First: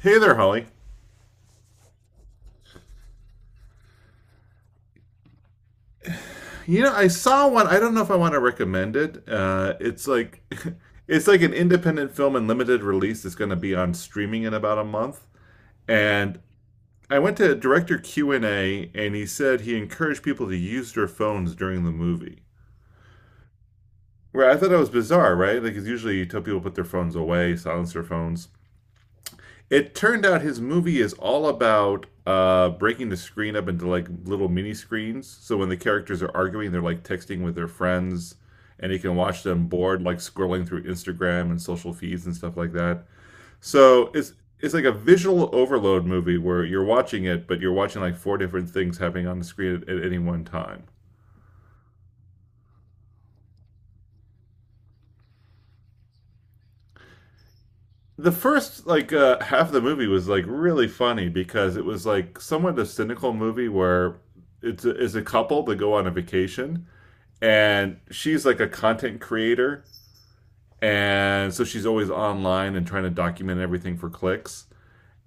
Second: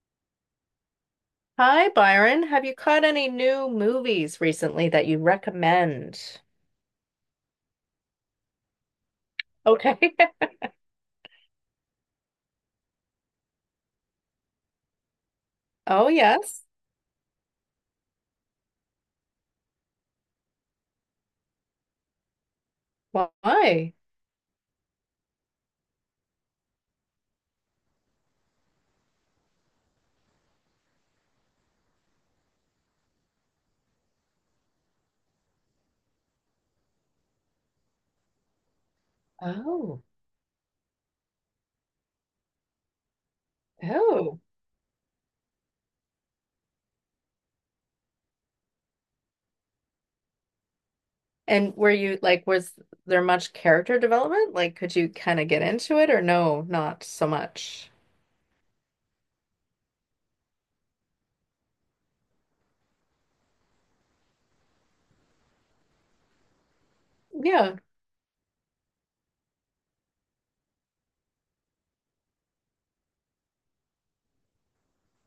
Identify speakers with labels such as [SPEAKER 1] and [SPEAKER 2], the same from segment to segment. [SPEAKER 1] Hey there, Holly.
[SPEAKER 2] Hi, Byron. Have you caught any new movies recently that you recommend?
[SPEAKER 1] You know, I saw one. I don't know if I want to recommend it.
[SPEAKER 2] Okay.
[SPEAKER 1] It's like it's like an independent film in limited release. It's going to be on streaming in about a month.
[SPEAKER 2] Oh,
[SPEAKER 1] And
[SPEAKER 2] yes.
[SPEAKER 1] I went to director Q and A, and he said he encouraged people to use their phones during the movie.
[SPEAKER 2] Why?
[SPEAKER 1] Where I thought that was bizarre, right? Like, 'cause usually you tell people to put their phones away, silence their phones. It turned out his movie is all about breaking the screen up into like little mini screens. So when the characters are arguing, they're like texting with their friends, and you can watch them bored,
[SPEAKER 2] Oh,
[SPEAKER 1] like scrolling through Instagram and social feeds and stuff like that. So it's
[SPEAKER 2] oh.
[SPEAKER 1] it's like a visual overload movie where you're watching it, but you're watching like four different things happening on the screen at any one time.
[SPEAKER 2] And were you like, was there much character development? Like, could you kind of get into it or no, not so much?
[SPEAKER 1] The first like half of the movie was like really funny because it was like somewhat a cynical movie where it's a couple that go on a vacation,
[SPEAKER 2] Yeah.
[SPEAKER 1] and she's like a content creator, and so she's always online and trying to document everything for clicks,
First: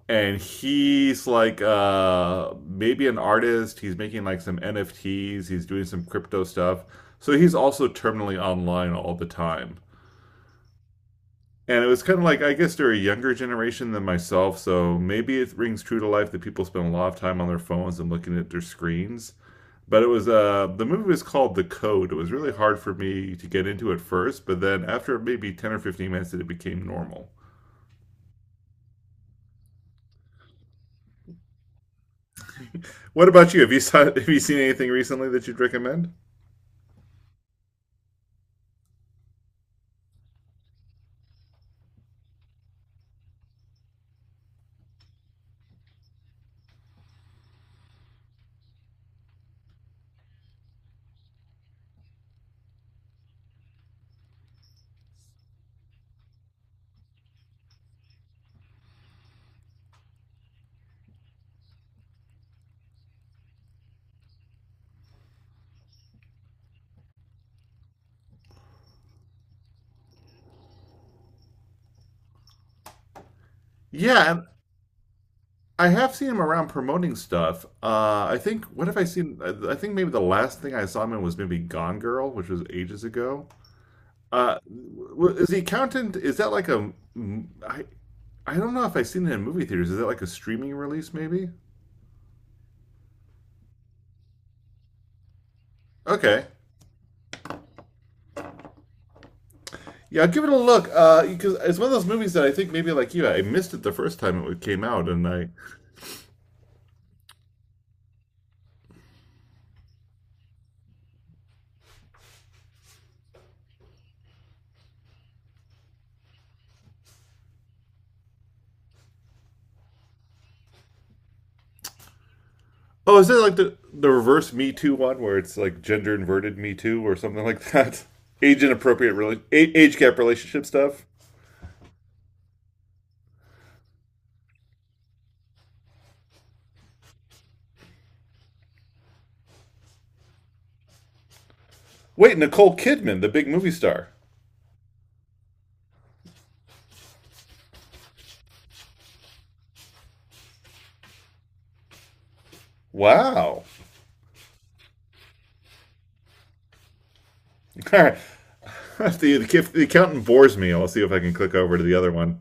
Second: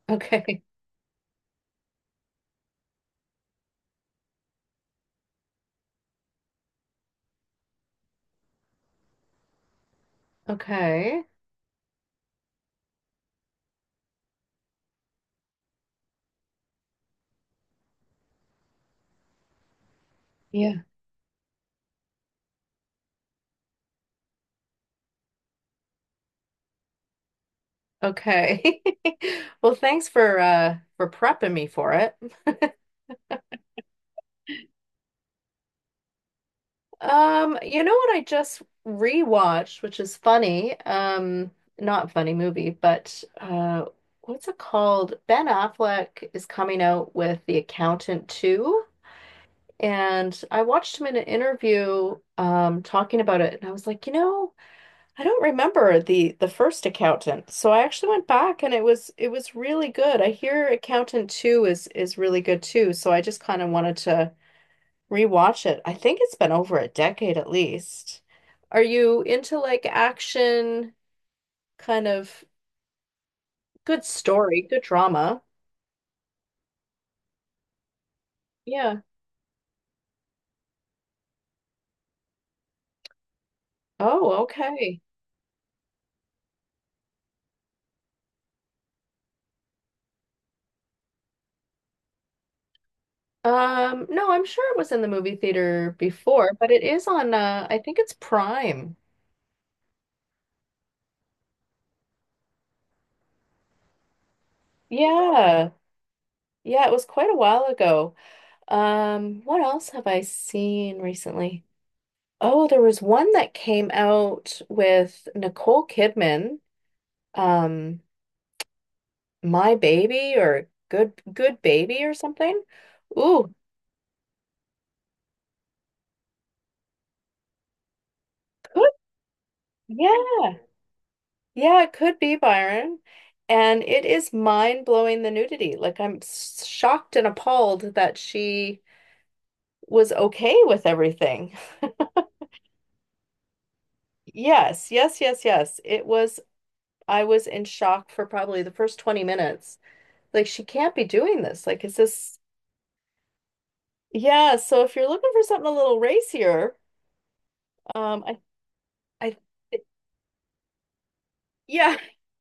[SPEAKER 1] and
[SPEAKER 2] Okay.
[SPEAKER 1] he's like maybe an artist. He's making like some nfts. He's doing some crypto stuff, so he's also terminally online all the time.
[SPEAKER 2] Okay.
[SPEAKER 1] And it was kind of like, I guess they're a younger generation than myself, so maybe it rings true to life that people spend a lot of time on their phones and looking at their screens. But it was the
[SPEAKER 2] Yeah.
[SPEAKER 1] movie was called The Code. It was really hard for me to get into at first, but then after maybe 10 or 15 minutes, it became normal.
[SPEAKER 2] Okay. Well, thanks for prepping me for it.
[SPEAKER 1] What about you? Have you have you seen anything recently that you'd recommend?
[SPEAKER 2] You know what I just rewatched, which is funny. Not funny movie, but what's it called? Ben Affleck is coming out with The Accountant 2, and I watched him in an interview talking about it, and I was like, you know, I don't remember the first Accountant. So I actually went back and it was really good. I hear Accountant 2 is really good too, so I just kind of wanted to rewatch it. I think it's been over a decade at least. Are you into like action, kind of good
[SPEAKER 1] Yeah, and
[SPEAKER 2] story, good drama?
[SPEAKER 1] I have seen him around promoting stuff. I think what have
[SPEAKER 2] Yeah.
[SPEAKER 1] I seen? I think maybe the last thing I saw him in was maybe Gone Girl, which was ages ago.
[SPEAKER 2] Oh,
[SPEAKER 1] Uh,
[SPEAKER 2] okay.
[SPEAKER 1] is the accountant? Is that like a? I I don't know if I've seen it in movie theaters. Is that like a streaming release? Maybe.
[SPEAKER 2] No, I'm sure it was in the movie theater
[SPEAKER 1] Okay.
[SPEAKER 2] before, but it is on I think it's Prime.
[SPEAKER 1] Yeah, give it a look. Because it's one of those movies that I think maybe like you, I missed it the first time it came out, and I,
[SPEAKER 2] Yeah. Yeah, it was quite a while ago. What else have I seen recently? Oh, there was one that came out with Nicole Kidman. Um, My Baby or Good Good Baby or something.
[SPEAKER 1] oh, is it
[SPEAKER 2] Ooh,
[SPEAKER 1] like the reverse Me Too one where it's like gender inverted Me Too or something like that? Age
[SPEAKER 2] could
[SPEAKER 1] inappropriate, really age gap
[SPEAKER 2] yeah.
[SPEAKER 1] relationship stuff.
[SPEAKER 2] Yeah, it could be Byron. And it is mind-blowing the nudity. Like I'm shocked and appalled that she was okay with everything.
[SPEAKER 1] Wait, Nicole Kidman, the big movie star.
[SPEAKER 2] Yes, yes, yes, yes. It was I was in shock for probably the first 20 minutes. Like she can't be doing this. Like is this.
[SPEAKER 1] Wow.
[SPEAKER 2] Yeah, so if you're looking for something a little racier,
[SPEAKER 1] All right.
[SPEAKER 2] um I
[SPEAKER 1] If the,
[SPEAKER 2] I
[SPEAKER 1] if the accountant bores me, I'll see if I can click over to the
[SPEAKER 2] yeah,
[SPEAKER 1] other one.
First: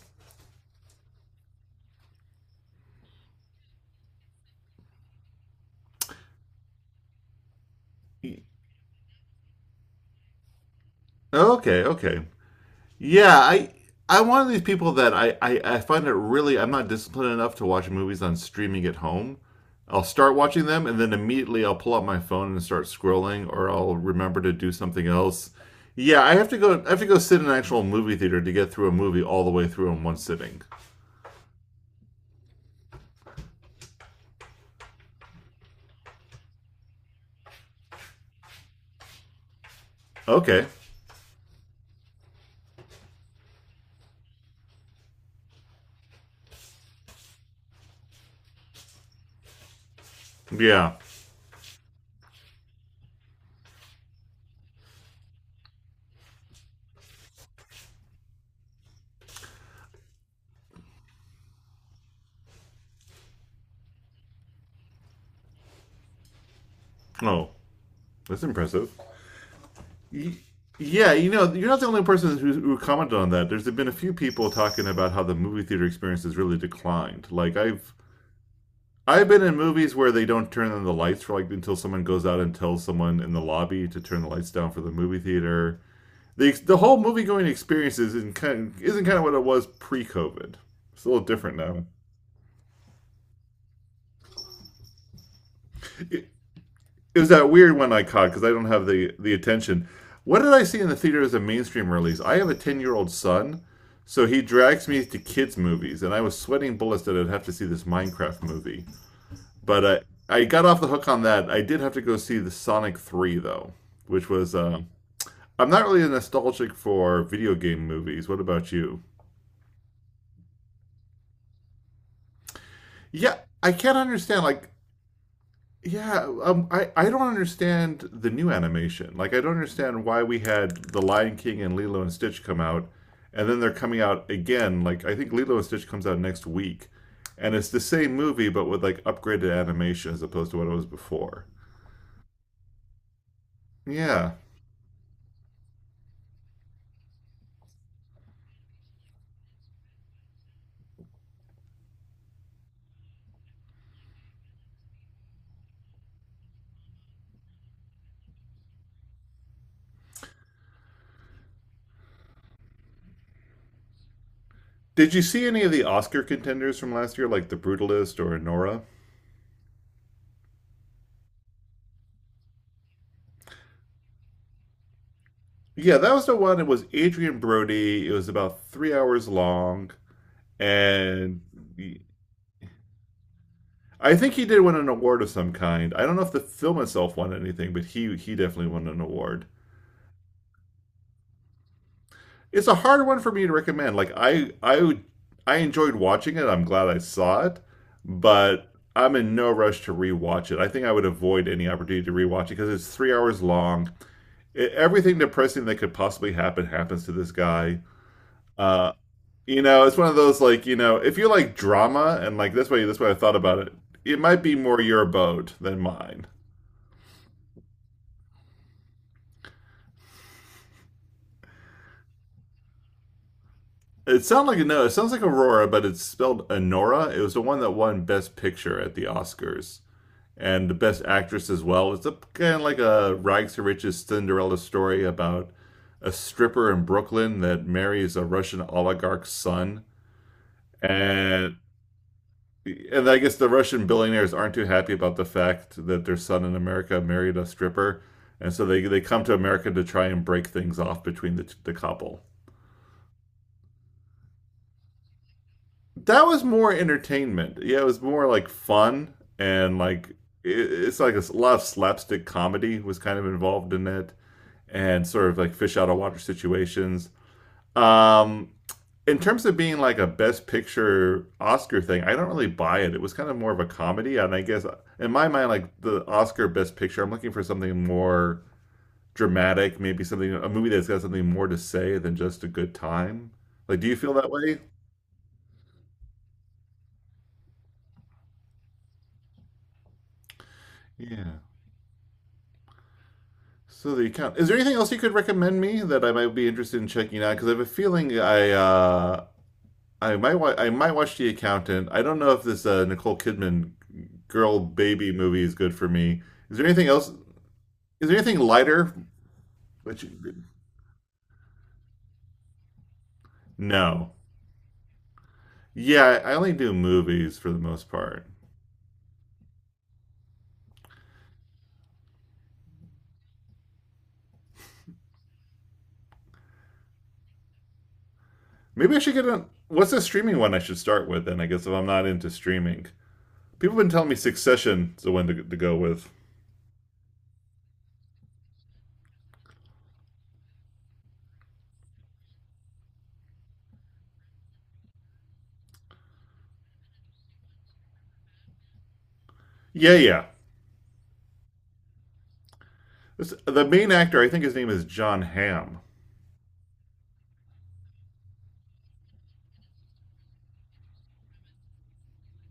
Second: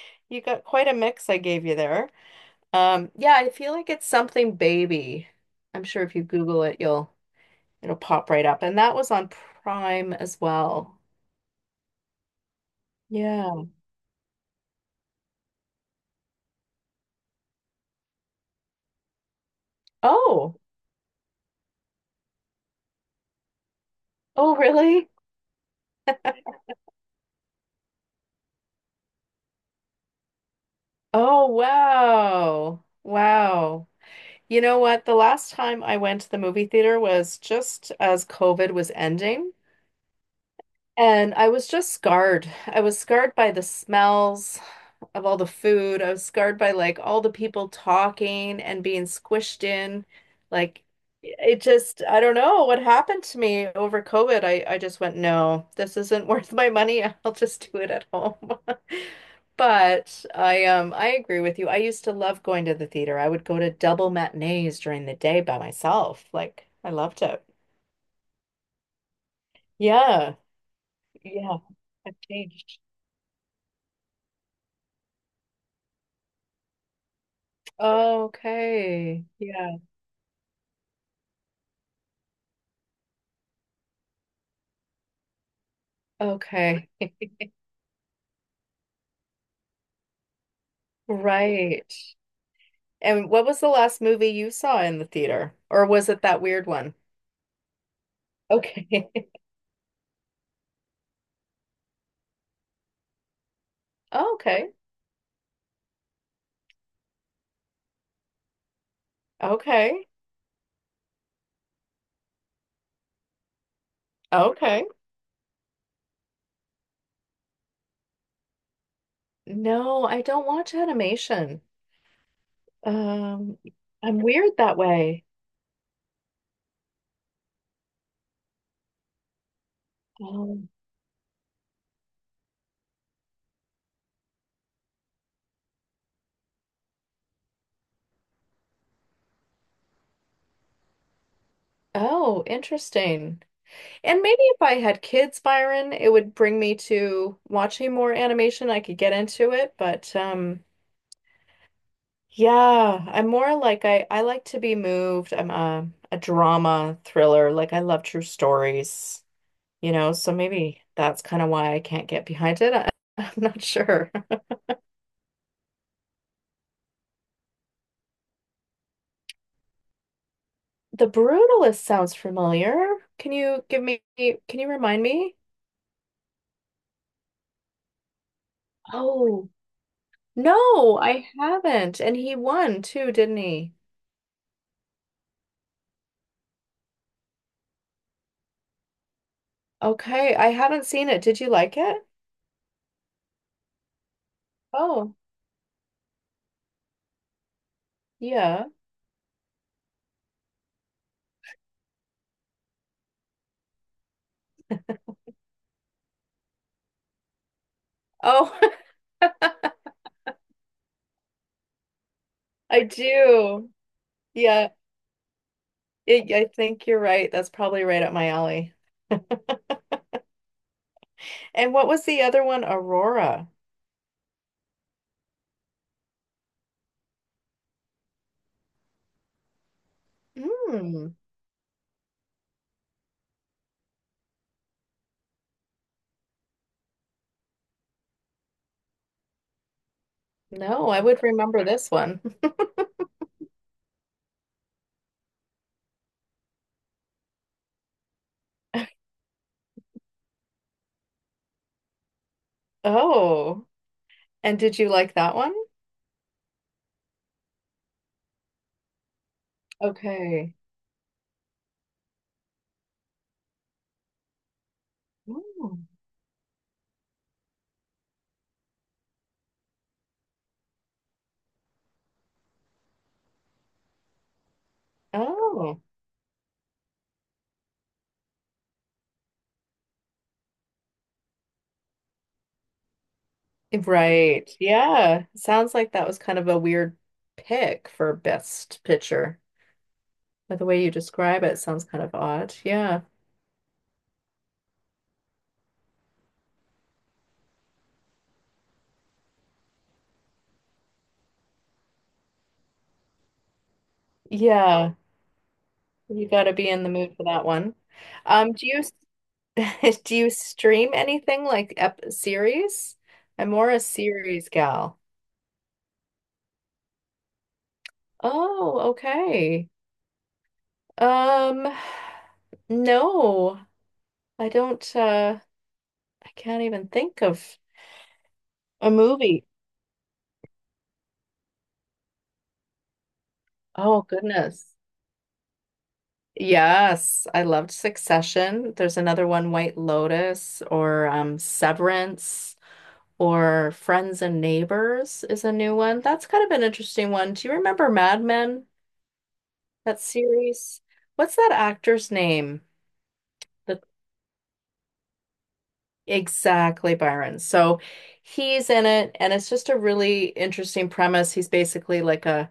[SPEAKER 2] you got quite a mix I gave you there. Yeah, I feel like it's something baby. I'm sure if you Google it, you'll it'll pop
[SPEAKER 1] E,
[SPEAKER 2] right up. And that was on Prime as well.
[SPEAKER 1] Okay, okay. Yeah,
[SPEAKER 2] Yeah.
[SPEAKER 1] I'm one of these people that I find it really I'm not disciplined enough to watch movies on streaming at home. I'll start
[SPEAKER 2] Oh,
[SPEAKER 1] watching them and then immediately I'll pull up my phone and start scrolling, or I'll remember to
[SPEAKER 2] oh,
[SPEAKER 1] do something
[SPEAKER 2] really?
[SPEAKER 1] else. Yeah, I have to go. I have to go sit in an actual movie theater to get through a movie all the way through in one sitting.
[SPEAKER 2] Oh, wow. Wow. You know what? The last time I went to the movie theater was just as COVID was ending,
[SPEAKER 1] Okay.
[SPEAKER 2] and I was just scarred. I was scarred by the smells of all the food. I was scarred by like all the people talking and being squished in. Like
[SPEAKER 1] Yeah.
[SPEAKER 2] it just, I don't know what happened to me over COVID. I just went, no, this isn't worth my money. I'll just do it at home. But I agree with you. I used to love going to the theater. I would go to double matinees during the day by myself. Like I loved it.
[SPEAKER 1] Oh, that's impressive.
[SPEAKER 2] Yeah.
[SPEAKER 1] Y- Yeah, you know,
[SPEAKER 2] Yeah.
[SPEAKER 1] you're not the only
[SPEAKER 2] I've
[SPEAKER 1] person who
[SPEAKER 2] changed.
[SPEAKER 1] commented on that. There's been a few people talking about how the movie theater experience has really declined. Like I've
[SPEAKER 2] Okay.
[SPEAKER 1] I've been in
[SPEAKER 2] Yeah.
[SPEAKER 1] movies where they don't turn on the lights for like until someone goes out and tells someone in the lobby to turn the lights down for the movie theater. The
[SPEAKER 2] Okay.
[SPEAKER 1] whole movie going experience isn't kind of what it was pre COVID. It's a little different now.
[SPEAKER 2] Right. And what was the last movie you saw in the theater? Or was it
[SPEAKER 1] It,
[SPEAKER 2] that weird one?
[SPEAKER 1] it was that weird one I caught because I don't have
[SPEAKER 2] Okay.
[SPEAKER 1] the attention. What did I see in the theater as a mainstream release? I have a 10 year old son, so he
[SPEAKER 2] Okay.
[SPEAKER 1] drags me to kids movies, and I was sweating bullets that I'd have to see this Minecraft movie. But
[SPEAKER 2] Okay.
[SPEAKER 1] I got off the hook on that. I did have to go see the Sonic Three though, which was
[SPEAKER 2] Okay.
[SPEAKER 1] I'm not really nostalgic for video game movies. What about you?
[SPEAKER 2] No, I don't watch animation.
[SPEAKER 1] Yeah,
[SPEAKER 2] Um,
[SPEAKER 1] I can't
[SPEAKER 2] I'm
[SPEAKER 1] understand
[SPEAKER 2] weird
[SPEAKER 1] like.
[SPEAKER 2] that way.
[SPEAKER 1] Yeah, I don't understand the new animation. Like, I don't understand why we
[SPEAKER 2] Um,
[SPEAKER 1] had The Lion King and Lilo and Stitch come out, and then they're coming out again. Like, I think Lilo and Stitch comes out next week, and it's the same movie but with like upgraded animation as opposed to what it was before.
[SPEAKER 2] oh, interesting. And
[SPEAKER 1] Yeah.
[SPEAKER 2] maybe if I had kids, Byron, it would bring me to watching more animation. I could get into it, but yeah, I'm more like I like to be moved. I'm a drama thriller. Like I love true stories. You know, so maybe that's kind of why I can't get behind it. I, I'm not sure.
[SPEAKER 1] Did you see any of the Oscar contenders from last year, like The Brutalist or Nora?
[SPEAKER 2] The Brutalist sounds familiar. Can you remind me?
[SPEAKER 1] Yeah, that was the one. It was Adrian Brody. It was about 3 hours
[SPEAKER 2] Oh,
[SPEAKER 1] long,
[SPEAKER 2] no, I
[SPEAKER 1] and
[SPEAKER 2] haven't. And he won too, didn't he?
[SPEAKER 1] I think he did win an award of some kind. I don't know if the film itself won anything, but he definitely won an award.
[SPEAKER 2] Okay, I haven't seen it. Did you like it?
[SPEAKER 1] It's a hard one for me to recommend. Like I I
[SPEAKER 2] Oh,
[SPEAKER 1] I enjoyed watching it. I'm glad I saw it,
[SPEAKER 2] yeah.
[SPEAKER 1] but I'm in no rush to rewatch it. I think I would avoid any opportunity to rewatch it because it's 3 hours long it, everything depressing that could possibly happen happens to this guy.
[SPEAKER 2] Oh,
[SPEAKER 1] Uh, you know, it's one of those like you know, if you like drama and like
[SPEAKER 2] I
[SPEAKER 1] this way I thought about
[SPEAKER 2] do.
[SPEAKER 1] it. It might be
[SPEAKER 2] Yeah,
[SPEAKER 1] more your boat than mine.
[SPEAKER 2] I think you're right. That's probably right up my alley. And what was the other one? Aurora.
[SPEAKER 1] It sounds like no, it sounds like Aurora, but it's spelled Honora. It was the one that won Best Picture at the Oscars and the Best
[SPEAKER 2] Hmm.
[SPEAKER 1] Actress as well. It's a kind of like a rags to riches Cinderella story about a stripper in Brooklyn that marries a Russian oligarch's son,
[SPEAKER 2] No, I would
[SPEAKER 1] and
[SPEAKER 2] remember this one.
[SPEAKER 1] and I guess the Russian billionaires aren't too happy about the fact that their son in America married a stripper, and so they they come to America to try and break things off between the couple.
[SPEAKER 2] Oh, and did you like that one?
[SPEAKER 1] That was more entertainment. Yeah, it was more like fun and like it,
[SPEAKER 2] Okay.
[SPEAKER 1] it's like a lot of slapstick comedy was kind of involved in it, and sort of like fish
[SPEAKER 2] Oh,
[SPEAKER 1] out of water situations. Um, in terms of being like a best picture Oscar thing, I don't really buy it. It was kind of more of a comedy, and I guess in my mind, like
[SPEAKER 2] oh,
[SPEAKER 1] the Oscar best picture, I'm looking for something more dramatic, maybe something a movie that's got something more to say than just a good time. Like, do you feel that
[SPEAKER 2] right.
[SPEAKER 1] way?
[SPEAKER 2] Yeah. Sounds like that was kind of a weird pick for best picture. By the way you
[SPEAKER 1] Yeah.
[SPEAKER 2] describe it, sounds kind of odd. Yeah.
[SPEAKER 1] So there you count. Is there anything else you could recommend me that I might be interested in checking out? Because I have a feeling I I might watch The Accountant. I don't know if this Nicole Kidman girl
[SPEAKER 2] Yeah.
[SPEAKER 1] baby movie is good for me.
[SPEAKER 2] You got to
[SPEAKER 1] Is there
[SPEAKER 2] be in
[SPEAKER 1] anything
[SPEAKER 2] the
[SPEAKER 1] else?
[SPEAKER 2] mood for that one.
[SPEAKER 1] Is there anything
[SPEAKER 2] Do you
[SPEAKER 1] lighter? Which
[SPEAKER 2] do you stream anything like ep series? I'm more a
[SPEAKER 1] No.
[SPEAKER 2] series gal.
[SPEAKER 1] Yeah, I only do movies for the most part.
[SPEAKER 2] Oh, okay. Um, no, I don't. I can't even think of a
[SPEAKER 1] Maybe I should get a.
[SPEAKER 2] movie.
[SPEAKER 1] What's the streaming one I should start with then? I guess if I'm not into streaming. People have been
[SPEAKER 2] Oh,
[SPEAKER 1] telling me
[SPEAKER 2] goodness.
[SPEAKER 1] Succession is the one to go with.
[SPEAKER 2] Yes, I loved Succession. There's another one, White Lotus, or Severance, or Friends and Neighbors is a new one. That's kind of an interesting one. Do you remember Mad Men,
[SPEAKER 1] Yeah,
[SPEAKER 2] that
[SPEAKER 1] yeah.
[SPEAKER 2] series? What's that actor's name?
[SPEAKER 1] This, the
[SPEAKER 2] The
[SPEAKER 1] main actor, I think his name is John Hamm.
[SPEAKER 2] Exactly, Byron. So he's in it, and it's just a really interesting premise. He's basically like a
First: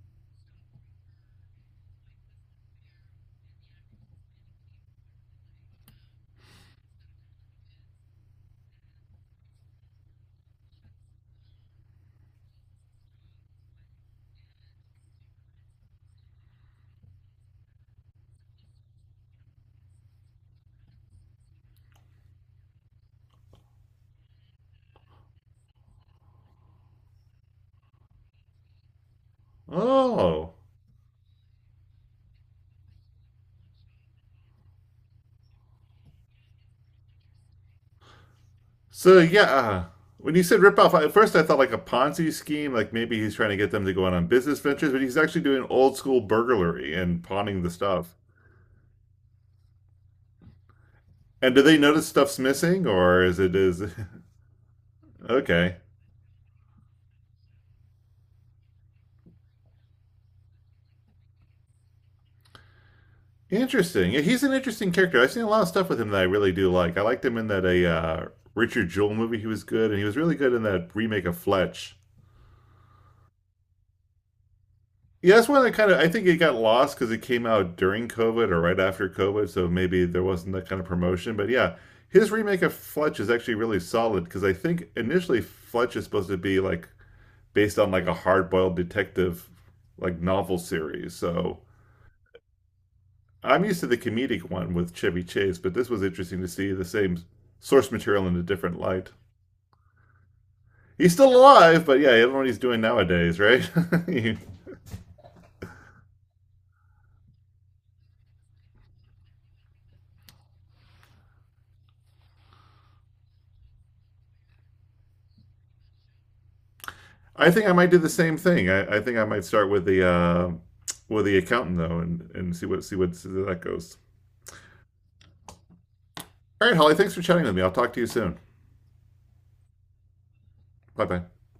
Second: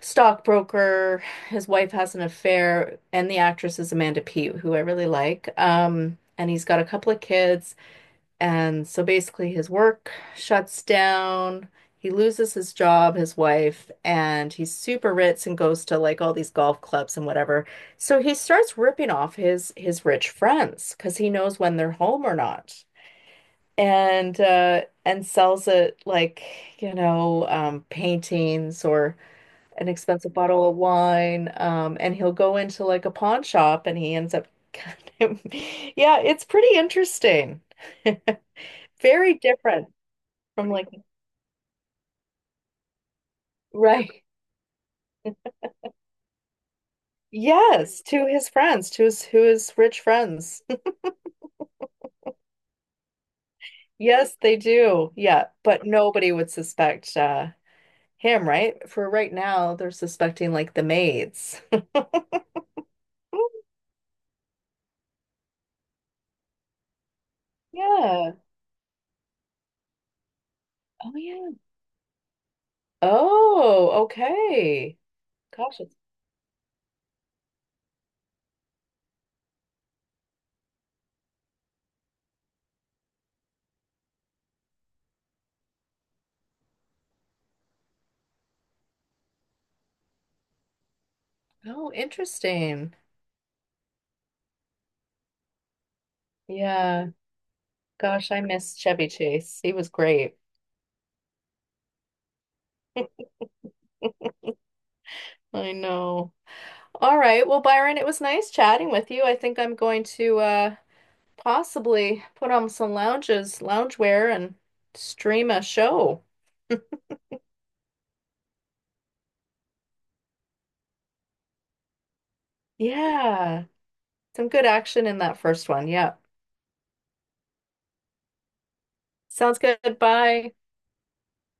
[SPEAKER 2] stockbroker. His wife has an affair, and the actress is Amanda Peet, who I really like. And he's got a couple of kids, and so basically his work shuts down. He loses his job, his wife, and he's super rich and goes to like all these golf clubs and whatever. So he starts ripping off his rich friends because he knows when they're home or not. And sells it like, you know, paintings or an expensive
[SPEAKER 1] Oh.
[SPEAKER 2] bottle of wine, and he'll go into like a pawn shop and he ends up yeah, it's pretty interesting.
[SPEAKER 1] So,
[SPEAKER 2] Very
[SPEAKER 1] yeah.
[SPEAKER 2] different
[SPEAKER 1] When you said
[SPEAKER 2] from like
[SPEAKER 1] ripoff, at first I thought like a Ponzi scheme, like maybe he's trying to get them to go out
[SPEAKER 2] right.
[SPEAKER 1] on business ventures, but he's actually doing old school burglary and pawning the
[SPEAKER 2] Yes,
[SPEAKER 1] stuff.
[SPEAKER 2] to his friends, to his who his rich friends.
[SPEAKER 1] And do they notice stuff's missing, or is it is
[SPEAKER 2] Yes, they do. Yeah,
[SPEAKER 1] Okay?
[SPEAKER 2] but nobody would suspect him, right? For right now, they're suspecting like the maids. Oh,
[SPEAKER 1] Interesting. Yeah, he's an interesting character. I've seen a lot of stuff with him that I really do like. I liked him in that a
[SPEAKER 2] yeah.
[SPEAKER 1] Richard Jewell movie. He was good, and he was really good in that
[SPEAKER 2] Oh
[SPEAKER 1] remake of
[SPEAKER 2] yeah.
[SPEAKER 1] Fletch.
[SPEAKER 2] Oh, okay.
[SPEAKER 1] Yeah, that's one that
[SPEAKER 2] Gosh,
[SPEAKER 1] kind
[SPEAKER 2] it's
[SPEAKER 1] of I think it got lost because it came out during COVID or right after COVID, so maybe there wasn't that kind of promotion. But yeah, his remake of Fletch is actually really solid because I think initially Fletch is supposed to be like based on like a hard boiled detective like novel series. So
[SPEAKER 2] oh interesting.
[SPEAKER 1] I'm used to the comedic one with Chevy Chase, but this was interesting to see the
[SPEAKER 2] Yeah.
[SPEAKER 1] same source material
[SPEAKER 2] Gosh,
[SPEAKER 1] in
[SPEAKER 2] I
[SPEAKER 1] a
[SPEAKER 2] miss
[SPEAKER 1] different
[SPEAKER 2] Chevy
[SPEAKER 1] light.
[SPEAKER 2] Chase. He was great.
[SPEAKER 1] He's still alive, but yeah, I don't know what he's doing nowadays, right?
[SPEAKER 2] I know. All right. Well, Byron, it was nice chatting with you. I think I'm going to possibly put on some loungewear and stream a show.
[SPEAKER 1] I think I might do the same thing. I think I might start with the accountant though, and see what see what see where that
[SPEAKER 2] Yeah.
[SPEAKER 1] goes.
[SPEAKER 2] Some good action in that first one. Yeah.
[SPEAKER 1] All right, Holly, thanks for chatting with me. I'll talk to you soon.
[SPEAKER 2] Sounds good. Bye.
[SPEAKER 1] Bye bye.